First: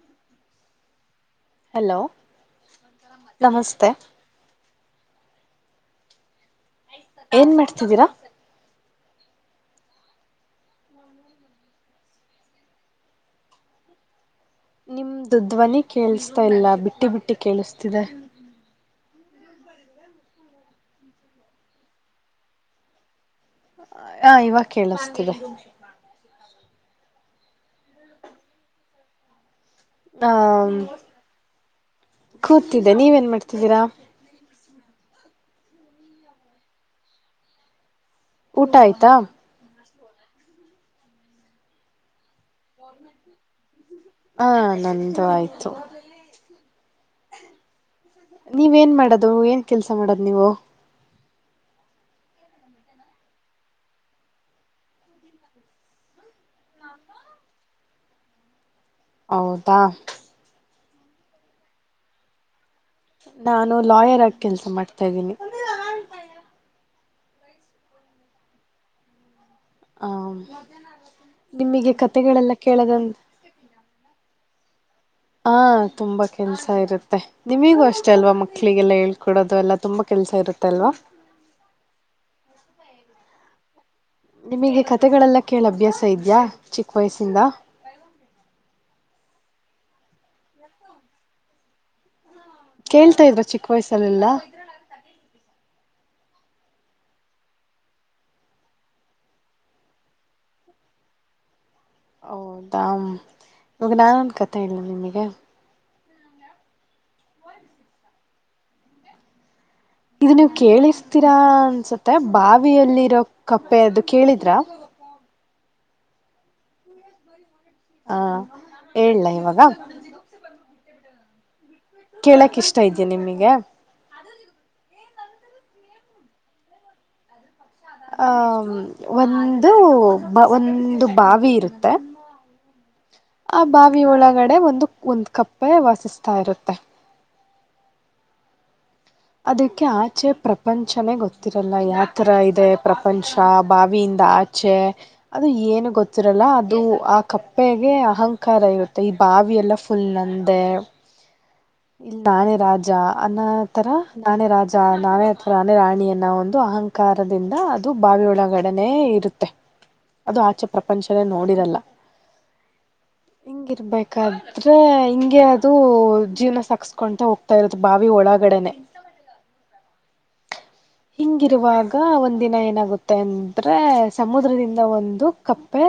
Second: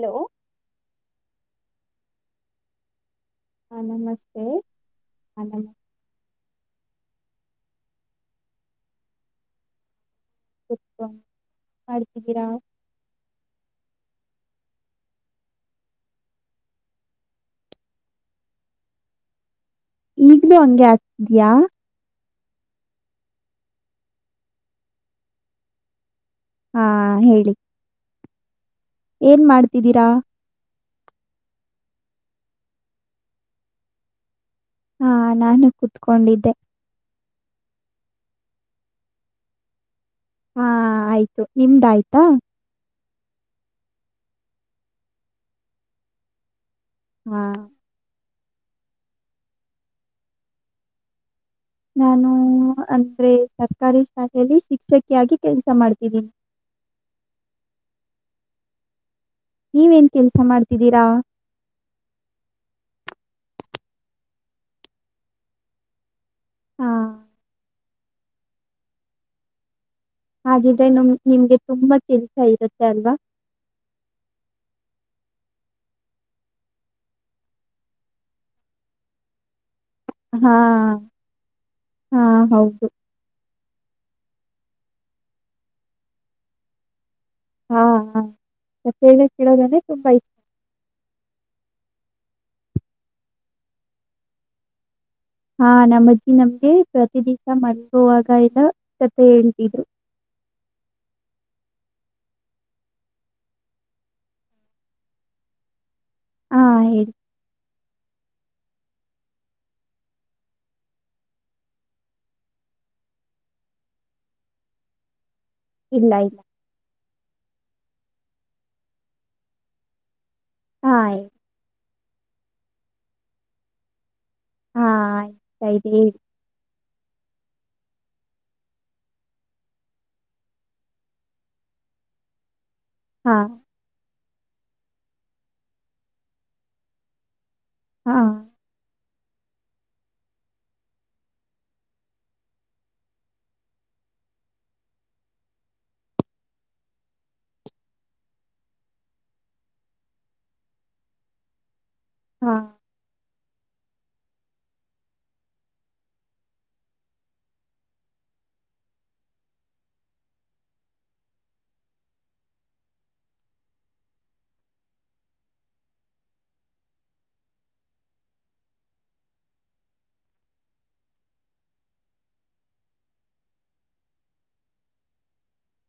Hello. Hello ನಮಸ್ತೆ. ಹ್ಮ್ [unintelligible] ಏನ್ ಮಾಡ್ತಿದ್ದಿರಾ. [unintelligible] ಮಾಡ್ತಿದ್ದೀರಾ. ನಿಮ್ದು ಧ್ವನಿ ಕೇಳಸ್ತಾ ಇಲ್ಲ ಬಿಟ್ಟಿ ಬಿಟ್ಟಿ ಕೇಳಿಸ್ತಿದೆ. ಇಗ್ಲೂ ಹಂಗೆ ಆಗ್ತಿದಿಯಾ ಹಾ ಇವಾಗ ಕೇಳಿಸ್ತಿದೆ. ಹಾ ಹೇಳಿ ಏನ್ ಮಾಡ್ತಿದ್ದೀರಾ ಹಾ ಕೂತಿದ್ದೆ ನೀವೇನ್ ಮಾಡ್ತಿದ್ದೀರಾ ಹಾ ನಾನು ಕುತ್ಕೊಂಡಿದ್ದೆ ಊಟ ಆಯ್ತಾ [inaudible] ಹ್ಮು ಆಯ್ತು ನಿಮ್ದ್ ಆಯ್ತಾ [unintelligible] [inaudible] ಹಾ ನಂದು ಆಯ್ತು ಹಾ ನೀವೇನ್ ಏನ್ ಮಾಡೋದು ಏನ್ ಕೆಲಸ ಮಾಡೋದ್ ನೀವು ನಾನೂ ಅಂದ್ರೆ ಸರ್ಕಾರಿ ಶಾಲೆಯಲ್ಲಿ ಶಿಕ್ಷಕಿಯಾಗಿ ಕೆಲ್ಸ ಮಾಡ್ತಿದ್ದೀನಿ ಹೌದಾ ನೀವೇನ್ ಕೆಲ್ಸ ಮಾಡ್ತಿದ್ದೀರಾ ನಾನು ಲಾಯರ್ ಆಗಿ ಕೆಲ್ಸ ಮಾಡ್ತಾ ಇದ್ದೀನಿ ಹಾ ಹಾಗಿದ್ರೆ ನಮ್ ನಿಮ್ಗೆ ನಿಮಗೆ ತುಂಬಾ ಕೆಲ್ಸ ಕತೆಗಳೆಲ್ಲ ಇರುತ್ತೆ ಕೇಳೋದಂದ ಅಲ್ವಾ. ಹಾ ತುಂಬಾ ಕೆಲ್ಸ ಇರುತ್ತೆ ನಿಮಿಗೂ ಅಷ್ಟೇ ಅಲ್ವಾ ಮಕ್ಳಿಗೆಲ್ಲ ಹೇಳ್ಕೊಡೋದು ಎಲ್ಲಾ ತುಂಬಾ ಕೆಲ್ಸ ಹಾ ಇರುತ್ತೆ ಅಲ್ವಾ ಹ್ಮು ಹೌದು ನಿಮಗೆ ಕತೆೆಗಳೆಲ್ಲ ಕೇಳ ಅಭ್ಯಾಸ ಇದ್ಯಾ ಚಿಕ್ಕ ವಯಸ್ಸಿಂದ ಹಾ ಹ [unintelligible] ಕಥೆಗಳ್ ಕೇಳೋದಂದ್ರೆ ತುಂಬಾ ಇಷ್ [inaudible] [inaudible] ಕೇಳ್ತಾಇದ್ರ ಚಿಕ್ಕ ವಯಸ್ಸಲೆಲ್ಲಾ ಹಾ ನಮ್ಮಜ್ಜಿ ನಮ್ಗೆ ಪ್ರತಿ ದಿವಸ ಮಲ್ಗೋವಾಗ [unintelligible] ಕತೆ ಹೇಳ್ತಿದ್ರು. ಹೌದಾ ಇವಾಗ ನಾನೊಂದು ಕಥೆ ಹೇಳ್ಳ ನಿಮಿಗೆ ಹಾ ಹೇಳಿ [inaudible] ಇದು ನೀವು ಕೇಳಿಸ್ತೀರಾ ಅನ್ಸುತ್ತೆ ಬಾವಿಯಲ್ಲಿರೊ ಕಪ್ಪೆಅದು ಕೇಳಿದ್ರ ಇಲೈ [inaudible] ಹಾ ಹೇಳ್ಳ ಇವಾಗ ಹಾಯ್ ಕೇಳಕ್ ಇಷ್ಟ ಇದಿಯ ನಿಮಗೆ ಹಾ ಹ [unintelligible] ಹೇಳಿ ಆ ಒಂದು ಒಂದು ಬಾವಿ ಇರುತ್ತೆ [inaudible] ಹ ಆ ಬಾವಿಒಳಗಡೆ ಒಂದು ಒಂದು ಕಪ್ಪೆ ವಾಸಿಸ್ತಾ ಇರುತ್ತೆ ಹ್ಮು ಅದಕ್ಕೆ ಆಚೆ ಪ್ರಪಂಚನೇ ಗೊತ್ತಿರಲ್ಲ ಯಾತರ ಇದೆ ಪ್ರಪಂಚ ಬಾವಿಯಿಂದ ಆಚ್ ಚೆ ಅದು ಏನು ಗೊತ್ತಿರಲ್ಲ ಅದು ಆ ಕಪ್ಪೆಗೆ ಅಹಂಕಾರ ಇರುತ್ತೆ ಈ ಬಾವಿಯೆಲ್ಲ [unintelligible] ಇಲ್ಲಿ ನಾನೇ ಹಾ ರಾಜ ಅನ್ನ ತರ ನಾನೇ ರಾಜ ನಾನೇ ಅಥವಾ ನಾನೇ ರಾಣಿಯ ಅನ್ನ ಒಂದು ಅಹಂಕಾರ ಕಾರದಿಂದ ಅದು ಬಾವಿಯೊಳಗಡನೆ ಇರುತ್ತೆ ಅದು ಆಚೆ ಪ್ರಪಂಚನೇ ನೋಡಿರಲ್ಲ ಹಿಂಗಿರ್ಬೇಕಾದ್ರೆ ಹಿಂಗಗೆ ಅದು ಜೀವನ ಸಕ್ಸ್ಕೊಂತಾ ಹೋಗ್ತಾ ಇರತ್ತದು ಬಾವಿ ಒಳಗಡೆನೆ ಹಿಂಗಿರುವಾಗ ಒಂದಿನ ಏನಾಗುತ್ತೆ ಅಂದ್ರೆ ಸಮುದ್ರದಿಂದ ಒಂದು ಕಪ್ಪೆ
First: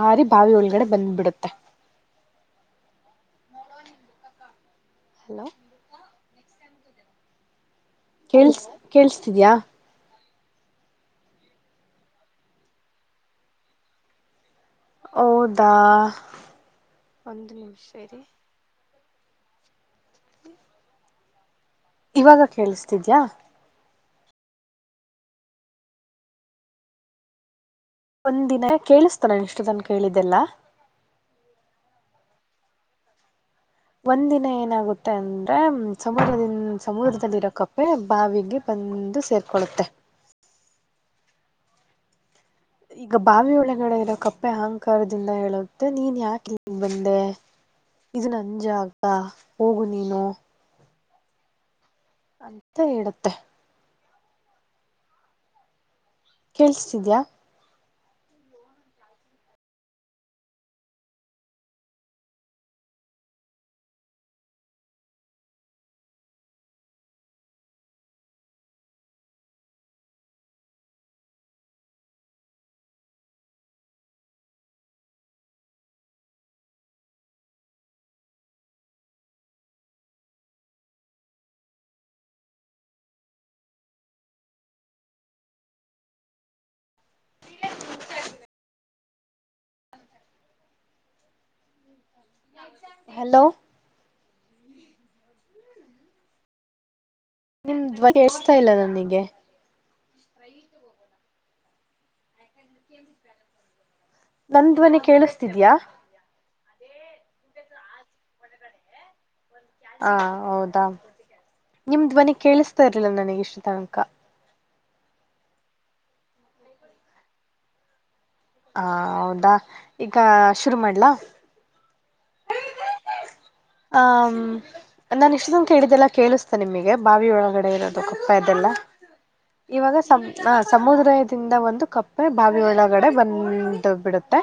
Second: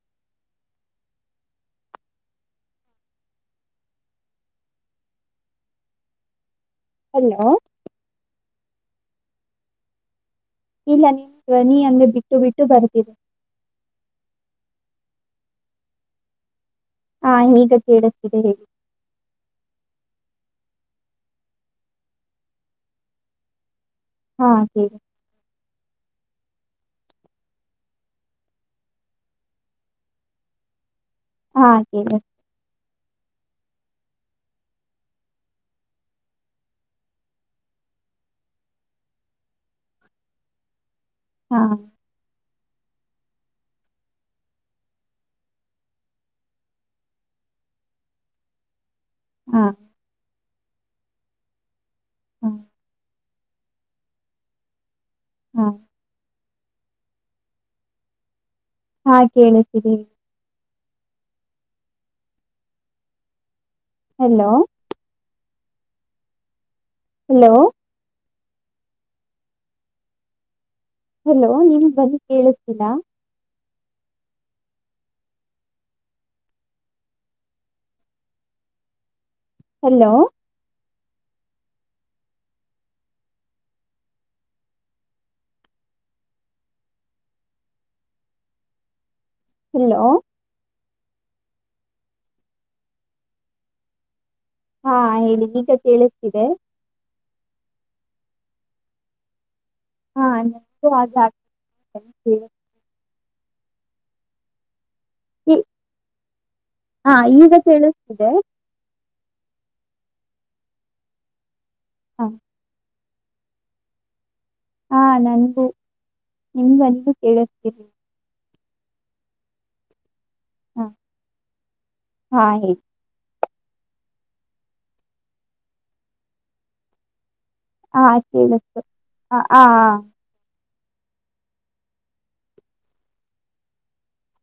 ಹಾರಿ ಬಾವಿ ಒಳಗಡೆ ಬಂದುಬಿಡುತ್ತೆ ಹಲೋ ಹಲೋ ಕಳ್ಸ್ ಕೇೇಳಸ್ತಿದಯಾ ಇಲ್ಲ ನಿ ನೀ ಹಂಗೆ ಬಿಟ್ಟು ಬಿಟ್ಟು ಬರ್ತೀರಿ ಹೌದ ಹಾ ಈಗ ಕೇಳಿಸ್ತಿದೆ ಹಿ ಇವಾಗ ಕೇಳಿಸತಿದ್ಯಾ [unintelligible] ಒಂದ್ ದಿನ ಕೇಳಿಸ್ತ ನಾನು ಇಷ್ಟ ತನ್ ಕೇಳಿದ್ದೆಲ್ಲಾ ಹಾ ಒಂದ ದಿನ ಏನಾಗುತ್ತೆ ಅಂದ್ರೆ ಸಮುದ್ರದಿಂದ ಸಮುದ್ರದಲ್ಲಿರೋ ಕಪ್ಪೆ ಬಾವಿಗೆ ಬಂದು ಸೇರ್ಕೊಳ್ಳುತ್ತೆ ಹಾ ಈಗ ಬಾವಿ ಒಳಗಡೆ ಇರೋ ಕಪ್ಪೆ ಅಹಂಕಾರದಿಂದ ಹೇಳುತ್ತೆ ನೀನ್ ಯಾಕೆ ಬಂದೆ ಇ ನಂಜ ಆಗ ಹಾ ಹೋಗು ನೀನು ಹಾ ಅಂತ ಹೇಳುತ್ತೆ ಹಾ ಕೇೇಳಸ್ತಿದ್ಯಾ ಹಾ ಕೇಳುತ್ತಿದೆ ಹಲೋ ಹಲೋ ಹಲೋ ನೀನು ಬನ್ನಿ ಕೇಳಿಸ್ತೀರಾ ಹಲೋ ಹಲೋ ಹಲೋ ಹಾ ಹೇಳಿ ಈಗ ಕೇಳಿಸ್ತಿದೆ [unintelligible] ಎಸ್ತಾ ಇಲ್ಲ ನನಗೆ [unintelligible] ನಂದ್ವನಿ ಕೇಳಿಸ್ತಿದಯಾ ಹಾ ಈಗ ಕೇಳಿಸ್ತಿದೆ ಹಾ ಹೌದಾ ನಿಮ ಹಾ ಧ್ವನಿ ಕೇಳಿಸ್ತಾ ಇರ್ಲಿಲ್ಲ ನನಗ ಇಷ್ಟು ತನಕ ಹಾ ನಂದು ನಿಮಂದು ಕೇಳತೀರಿ ಹ ಹೌದಾ ಈಗ ಶುರು ಹಾ ಮಾಡ್ಲಾ ಹಾ ಹ ನಾನ ಇಷ್ಟನ್ ಕೇಳಿದೆಲ್ಲ ಕೇಳಿಸ ನಿಮಗೆ ಬಾವಿ ಒಳಗಡೆ ಇರೋದು ಹಾ ಕಪ್ಪ ಇದೆಲ್ಲ ಕೇಳಿಸ್ತು ಆ ಆ ಇವಾಗ ಸಂ ಹ ಸಮುದ್ರದಿಂದ ಒಂದು ಕಪ್ಪೆ ಬಾವಿ ಒಳಗಡೆ ಬಂದು ಬಿಡುತ್ತೆ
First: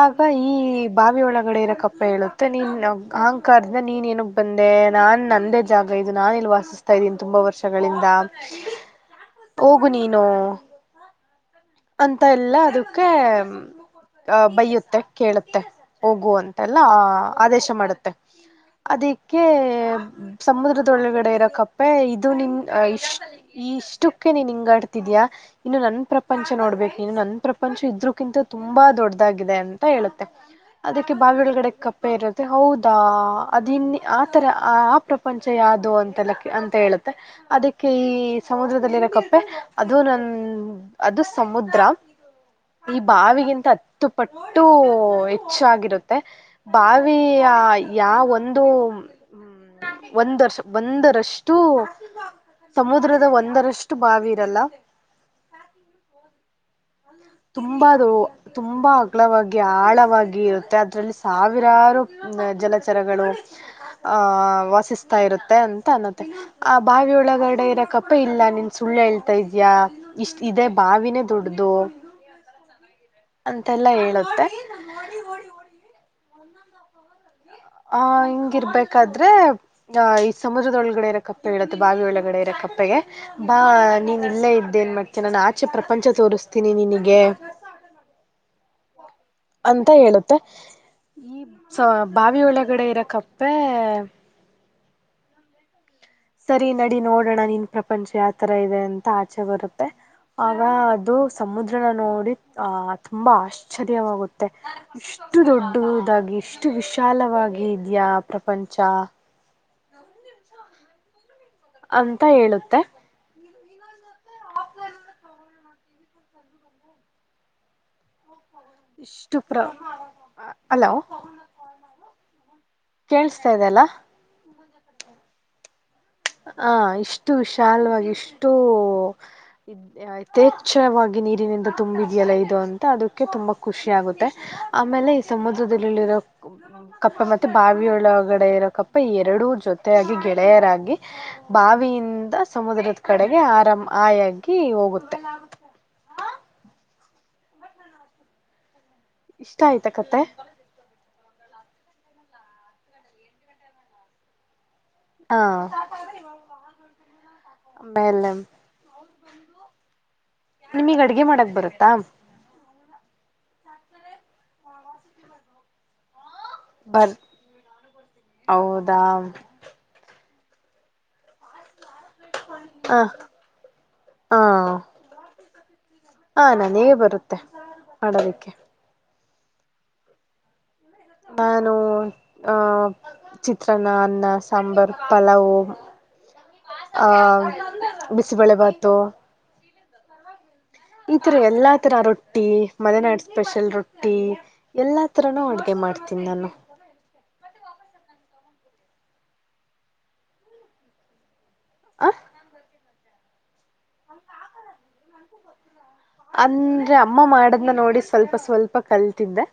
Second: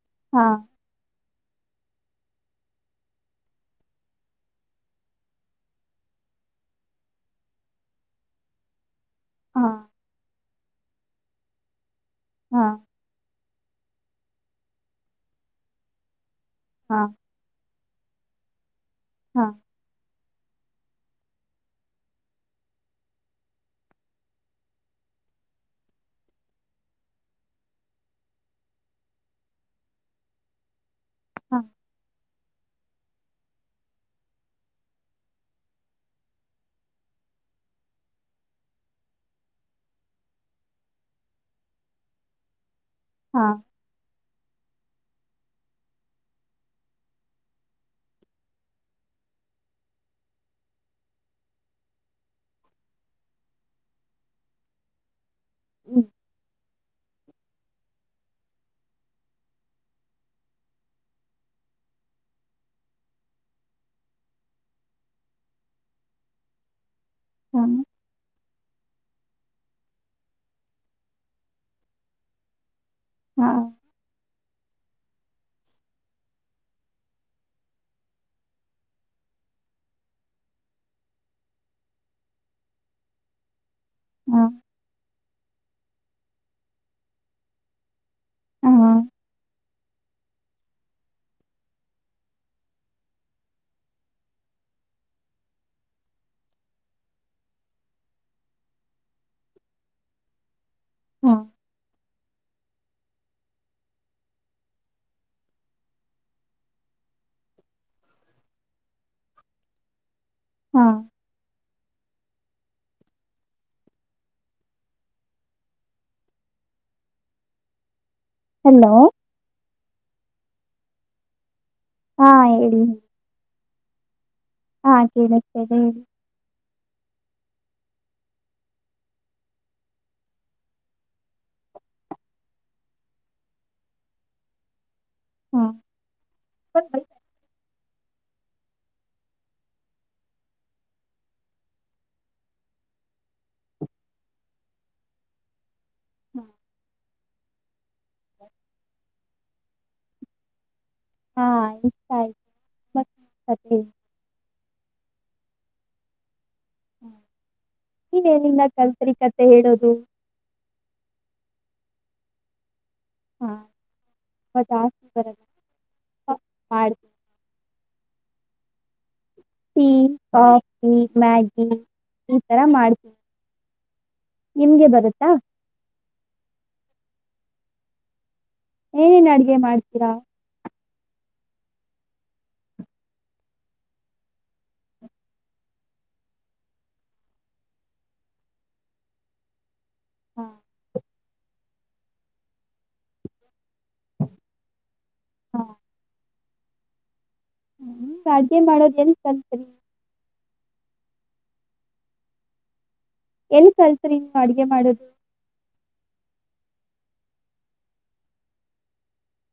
ಆಗ ಹಾ ಈ ಬಾವಿಯ ಒಳಗಡೆ ಇರ ಕ್ಕಪ್ಪ್ ಪೆ ಹೇಳುತ್ತೆ ನೀನ್ ಅಹಂಕಾರದಿಂದ ನೀನ್ ಏನ್ಕು ಬಂದೆ ನಾನ್ ನಂದೇ ಜಾಗ ಇದು ನಾನ ಇಲ್ಲಿ ವಾಸ ತಾ ಇದ್ದೀನಿ ತುಂಬಾ ವರ್ಷಗಳಿಂದ, ಹಾ ಹೋಗು ನೀನು ಅಂತ ಎಲ್ಲ ಹಾ ಅದಕ್ಕೆ ಹ ಬೈಯ್ಯುತ್ತೆ ಕೇಳುತ್ತೆ ಹೋಗು ಅಂತೆಲ್ಲಾ ಹಾ ಆದೇಶ ಮಾಡುತ್ತೆ. ಅದಿಕ್ಕೆ ಹಾ ಸಮುದ್ರದ್ ಒಳಗಡೆ ಇರೊ ಕಪ್ಪೆ ಇದು ನಿನ್ ಇಷ್ ಇಷ್ಟುಕ್ಕೆ ನೀನ್ ಹಿಂಗಾಡ್ತಿದಿಯಾ ಇನ್ನು ನನ್ ಪ್ರಪಂಚ ನೋಡ್ಬೇಕು ನೀನು ನನ್ ಪ್ರಪಂಚ ಇದ್ರುಕ್ಕಿಂತ ತುಂಬಾ ದೊಡ್ಡದಾಗಿದೆ ಅಂತ ಹೇಳುತ್ತೆ. ಅದಕ್ಕೆ ಬಾವಿ ಹಾ ಒಳಗಡೆ ಕಪ್ಪೆ ಇರುತ್ತ್ ತ್ತೆ ಹೌದಾ ಅದು ಇನ್ನು ಆ ಥರ ಆ ಪ್ರಪಂಚ ಯಾವುದು ಅಂತೆಲ್ಲ ಅಂತ ಹೇಳುತ್ತೆ. ಅದಕ್ಕೆ ಈ ಸಮುದ್ರದಲ್ಲಿರೋ ಕಪ್ಪೆ ಅದು ನನ್ ಅದು ಸಮುದ್ರ. ಈ ಹಾ ಬಾವಿಗಿಂತ ಹತ್ತು ಪಟ್ಟು ಹೆಚ್ಚಾಗಿರುತ್ತ್ ತ್ತ ಬಾವಿಯ ಯಾವೊಂದು ಒಂದ್ ವರ್ಷ ಒಂದರಷ್ಟು ಸಮುದ್ರದ ಒಂದರಷ್ಟು ಬಾವಿ ಇರಲ್ಲ. ಹ್ಮ್ ತುಂಬದು ತುಂಬಾ ಅಗಲವಾಗಿ ಆಳವಾಗಿ ಇರುತ್ತೆ ಅದ್ರಲ್ಲಿ ಸಾವಿರಾರು ಜಲಚರಗಳು ಆಹ ವಾಸಿಸ್ತಾ ಇರುತ್ತೆ ಅಂತ ಅನತ್ತೆ. ಆ ಬಾವಿಯ ಒಳಗಡೆ ಹ್ಮ್ ಇರಕಪ್ಪೆ ಇಲ್ಲ ನಿ ಸುಳ್ಳು ಹೇಳ್ತಾ ಇದ್ಯಾ ಇಷ್ಟ್ ಇದೇ ಬಾವಿನೇ ದೊಡ್ದು. ಹಾ ಅಂತೆಲ್ಲಾ ಹೇಳುತ್ತೆ. ಆಹ ಹಿಂಗಿರ್ಬೇಕಾದ್ರೆ ಆ ಈ ಸಮುದ್ರದೊಳಗಡೆ ಇರೋ ಕಪ್ಪೆ ಹೇಳತ್ತೆ ಬಾವಿ ಒಳಗಡೆ ಇರೋ ಕಪ್ಪೆಗೆ ಬಾ ನೀನ್ ಹಾ ಇಲ್ಲೇ ಇದ್ದೇನ್ ಮತ್ತೆ ನಾನ್ ಆಚೆ ಪ್ರಪಂಚ ತೋರಿಸ್ತೀನಿ ನಿನಗೆ ಹಾ ಅಂತ ಹೇಳುತ್ತೆ ಸೋ ಬಾವಿ ಒಳಗಡೆ ಇರಕಪ್ಪೆ ಸರಿ ನಡಿ ನೋಡೋಣ ನಿನ್ ಪ್ರಪಂಚ ಯಾವತರ ಇದೆ ಅಂತ ಆಚೆ ಬರುತ್ತೆ. ಆಗ ಅದು ಹಾ ಸಮುದ್ರನ ನೋಡಿ ಆ ತುಂಬಾ ಆಶ್ಚರ್ಯವಾಗುತ್ತೆ. ಇಷ್ಟು ದೊಡ್ಡದಾಗಿ ಇಷ್ಟು ವಿಶಾಲವಾಗಿ ಇದ್ಯಾ ಪ್ರಪಂಚ. ಹಾ ಅಂತ ಹೇಳುತ್ತೆ. ಹಲೋ ಇಷ್ಟು ಪ್ರ ಹಲೋ ಹಾ ಹೇಳಿ. ಕೇಳಸ್ತಾ ಇದೆ ಅಲ್ಲಾ? ಹಾ ಕೇಳುತ್ತೇ ಹೇಳಿ. ಹಾಂ ಇಷ್ಟು ವಿಶಾಲವಾಗಿ ಇಷ್ಟು ಯಥೇಚ್ಛವಾಗಿ ನೀರಿನಿಂದ ತುಂಬಿದೆಯಲ್ಲ ಇದು ಅಂತ ಅದಕ್ಕೆ ತುಂಬಾ ಖುಷಿ ಆಗುತ್ತೆ. ಆಮೇಲೆ ಈ ಹಾ ಸಮುದ್ರದಲ್ಲಿರೋ ಕಪ್ಪೆ ಮ ತ್ತು ಬಾವಿಯೊಳಗಡೆ ಇರೋ ಕಪ್ಪೆ ಎರಡೂ ಜೊತೆಯಾಗಿ ಗೆಳೆಯರಾಗಿ ಬಾವಿಯಿಂದ ಸಮುದ್ರದ ಕಡೆಗೆ ಆರಾಮ ಹಾಯಾಗಿ ಹೋಗುತ್ತೆ. [inaudible] ಇಷ್ಟ ಆಯ್ತಾ ಕತೆ? ಹಾ ಇಷ್ಟ ಆಯ್ತು [unintelligible] ಹಾ ಹ್ಮ ಆಮೇಲೆ ನೀನೆಲ್ಲಿಂದ ಕಲ್ತ್ರಿ ಕತೆೆ ಹೇಳೋದು. ನಿಮಗ್ ಅಡ್ಗೆ ಮಾಡಕ್ ಬರುತ್ತಾ. ಹಾ [inaudible] ಮಾಡ್ತೀರಾ ಬರ್ [unintelligible] ಹೌದಾ ಟೀ ಕಾಫಿ ಮ್ಯಾಗಿ ಈ ತರ ಮಾಡ್ ಹ [unintelligible] ಹಾ ನಿಮ್ಗೆ ಬರುತ್ತಾ ಹಾ ನಾನ ಹೇಗೆ ಬರುತ್ತೆ ಮಾಡೋದಕ್ಕೆ. ಏನೇನು ಅಡುಗೆ ಮಾಡ್ತೀರಾ. ನಾನು ಆ ಚಿತ್ರಾನ್ನ ಅನ್ನ ಸಾಂಬಾರ್ ಪಲಾವವು ಆ ಬಿಸಿಬಳೆ ಭಾತು [inaudible] ಈ ತರ ಎಲ್ಲಾ ತರ ರೊಟ್ಟಿ ಮದನಾಡು ಸ್ಪೆಷಲ್ ರೊಟ್ಟಿ ಎಲ್ಲಾ [unintelligible] ತ್ರನು ಹಾಂ ಅಡುಗೆ ಮಾಡ್ತೀನಿ ನಾನು. ಹ್ಮ್ ಅಡ್ಗೆ ಮಾಡೋದ ಎಂಗ್ ಕಲ್ಟ್ರಿ. ಆ ಎಲ್ಲಿ ಕಲ್ತ್ರಿ ನೀವು ಅಡ್ಗೆ ಮಾಡದು ಅಂದ್ರೆ ಅಮ್ಮ ಮಾಡದ್ನ ನೋಡಿ ಸ್ವಲ್ಪ ಸ್ವಲ್ಪ ಕಲ್ತಿದ್ದೆ.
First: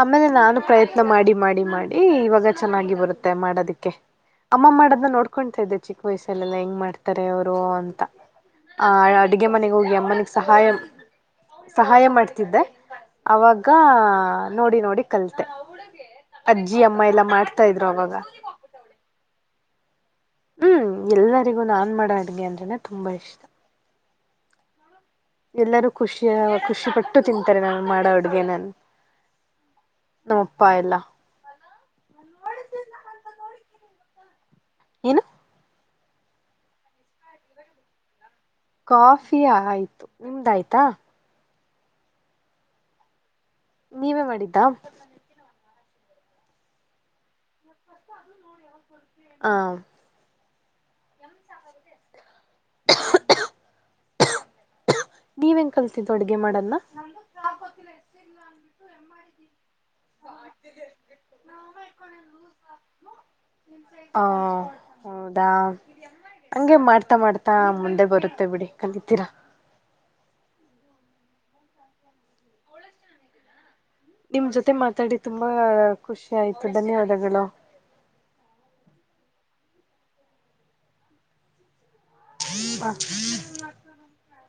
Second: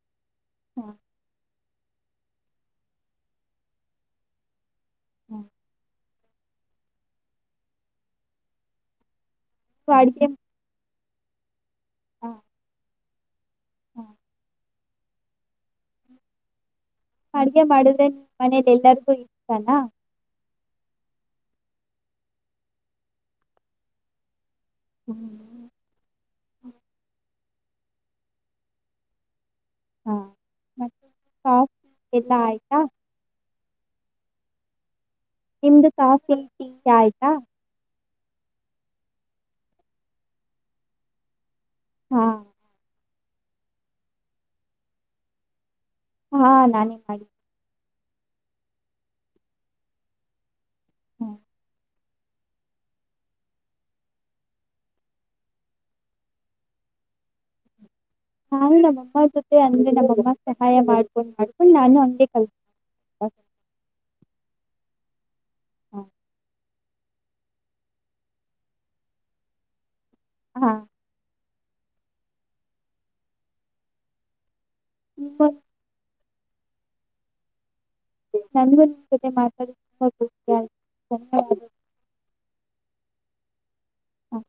ಆಮೇಲೆ ನಾನು ಹಾಂ ಪ್ರಯತ್ನ ಮಾಡಿ ಮಾಡಿ ಮಾಡಿ ಈ ಇವಾಗ ಚೆನ್ನಾಗಿ ಬರುತ್ತೆ ಮಾಡೋದಿಕ್ಕೆ ಅಮ್ಮ ಮಾಡೋದನ್ನ ಹಾಂ ನೋಡ್ಕೊತಾ ಇದ್ದೆ ಚಿಕ್ ವಯಸ್ಸಲ್ಲೆಲ್ಲ ಹೆಂಗ್ ಮಾಡ್ತಾರೆ ಅವರು ಅಂತ ಆ ಅಡುಗೆ ಮನೆಗೆ ಹೋಗಿ ನೀವು ಅಡುಗೆ ಅಮ್ಮನಿಗೆ ಸಹಾಯ ಸಹಾಯ ಹಾಂ ಮಾಡ್ತಿದ್ದೆ ಅವಾಗ ಹಾಂ ನೋಡಿ ನೋಡಿ ಕಲ್ತೆೆ. ಅಜ್ಜಿ ಅಮ್ಮ ಎಲ್ಲಾ ಅಡುಗೆ ಮಾಡ್ತಾ ಇದ್ರು ಮಾಡಿದ್ರೆ ಅವಾಗ. ನಿಮ್ಮ ಮನೇಲಿ ಎಲ್ಲರಿಗು ಇಷ್ಟನ. ಹ್ಮ್ ಎಲ್ಲರಿಗೂ ನಾನ್ ಮಾಡೋ ಅಡ್ಗೆ ಅಂದ್ರನೆ ತುಂಬಾ ಇಷ್ಟ. ಹ್ಮ್ ಎಲ್ಲರೂ ಖುಷಿಯ ಖುಷಿಪಟ್ಟು ತಿಂತಾರೆ ನಾನು ಮಾಡೋ ಅಡ್ಗೆ ನನ್ ನಮ್ಮಪ್ಪ ಎಲ್ಲಾ ಹ ಎಲ್ಲಾ ಆಯ್ತಾ ಏನು ನಿಮ್ದು ಕಾಫಿ ಟೀ ಆಯ್ತಾ ಕಾಫಿಯಾ ಆಯ್ತು ನಿಮ್ದ ಆಾಯ್ತಾ ಹಾ ನೀವೇ ಮಾಡಿದ್ದ ಹಾ ನಾನ ಪಿ [inaudible] ಹ ಹಾಂ [inaudible] ನೀವ ನ್ ಕಲ್ಸಿದು ಅಡ್ಗೆ ಮಾಡನ್ನ ನಾನು ನಮ್ಮಮ್ಮ ಜೊತೆ ಅಂದ್ರೆ ನಮ್ಮಮ್ಮ ಸಹಾಯ ಮಾಡ್ಕೊಂಡ್ ಮಾಡ್ಕೊಂಡು ನಾನು ಅಂಗೆ ಕಲ್ಿ ಹ ಹೌದಾ ಹಾಂ ಹಂಗೆ ಮಾಡ್ತಾ ಮಾಡ್ತಾ ತ್ತಾ ಮುಂದೆ ಬರುತ್ತೆ ಬಿಡಿ ಕಲಿತೀರಾ ಹಾ ನಿಮ್ ಜೊತೆ ಮಾತಾಡಿ ನಿಮ್ಮ ತುಂಬಾ ಖುಷಿ ಆಯ್ತು ಧನ್ಯವಾದಗಳು ನನಗೂ ನಿನ್ನ ಜೊತೆ ಮಾತಾಡಿ ತುಂಬಾ ಖುಷಿ ಆಯ್ತು ಧನ್ಯವಾದಗಳು. [inaudible] ಹ್ಮ.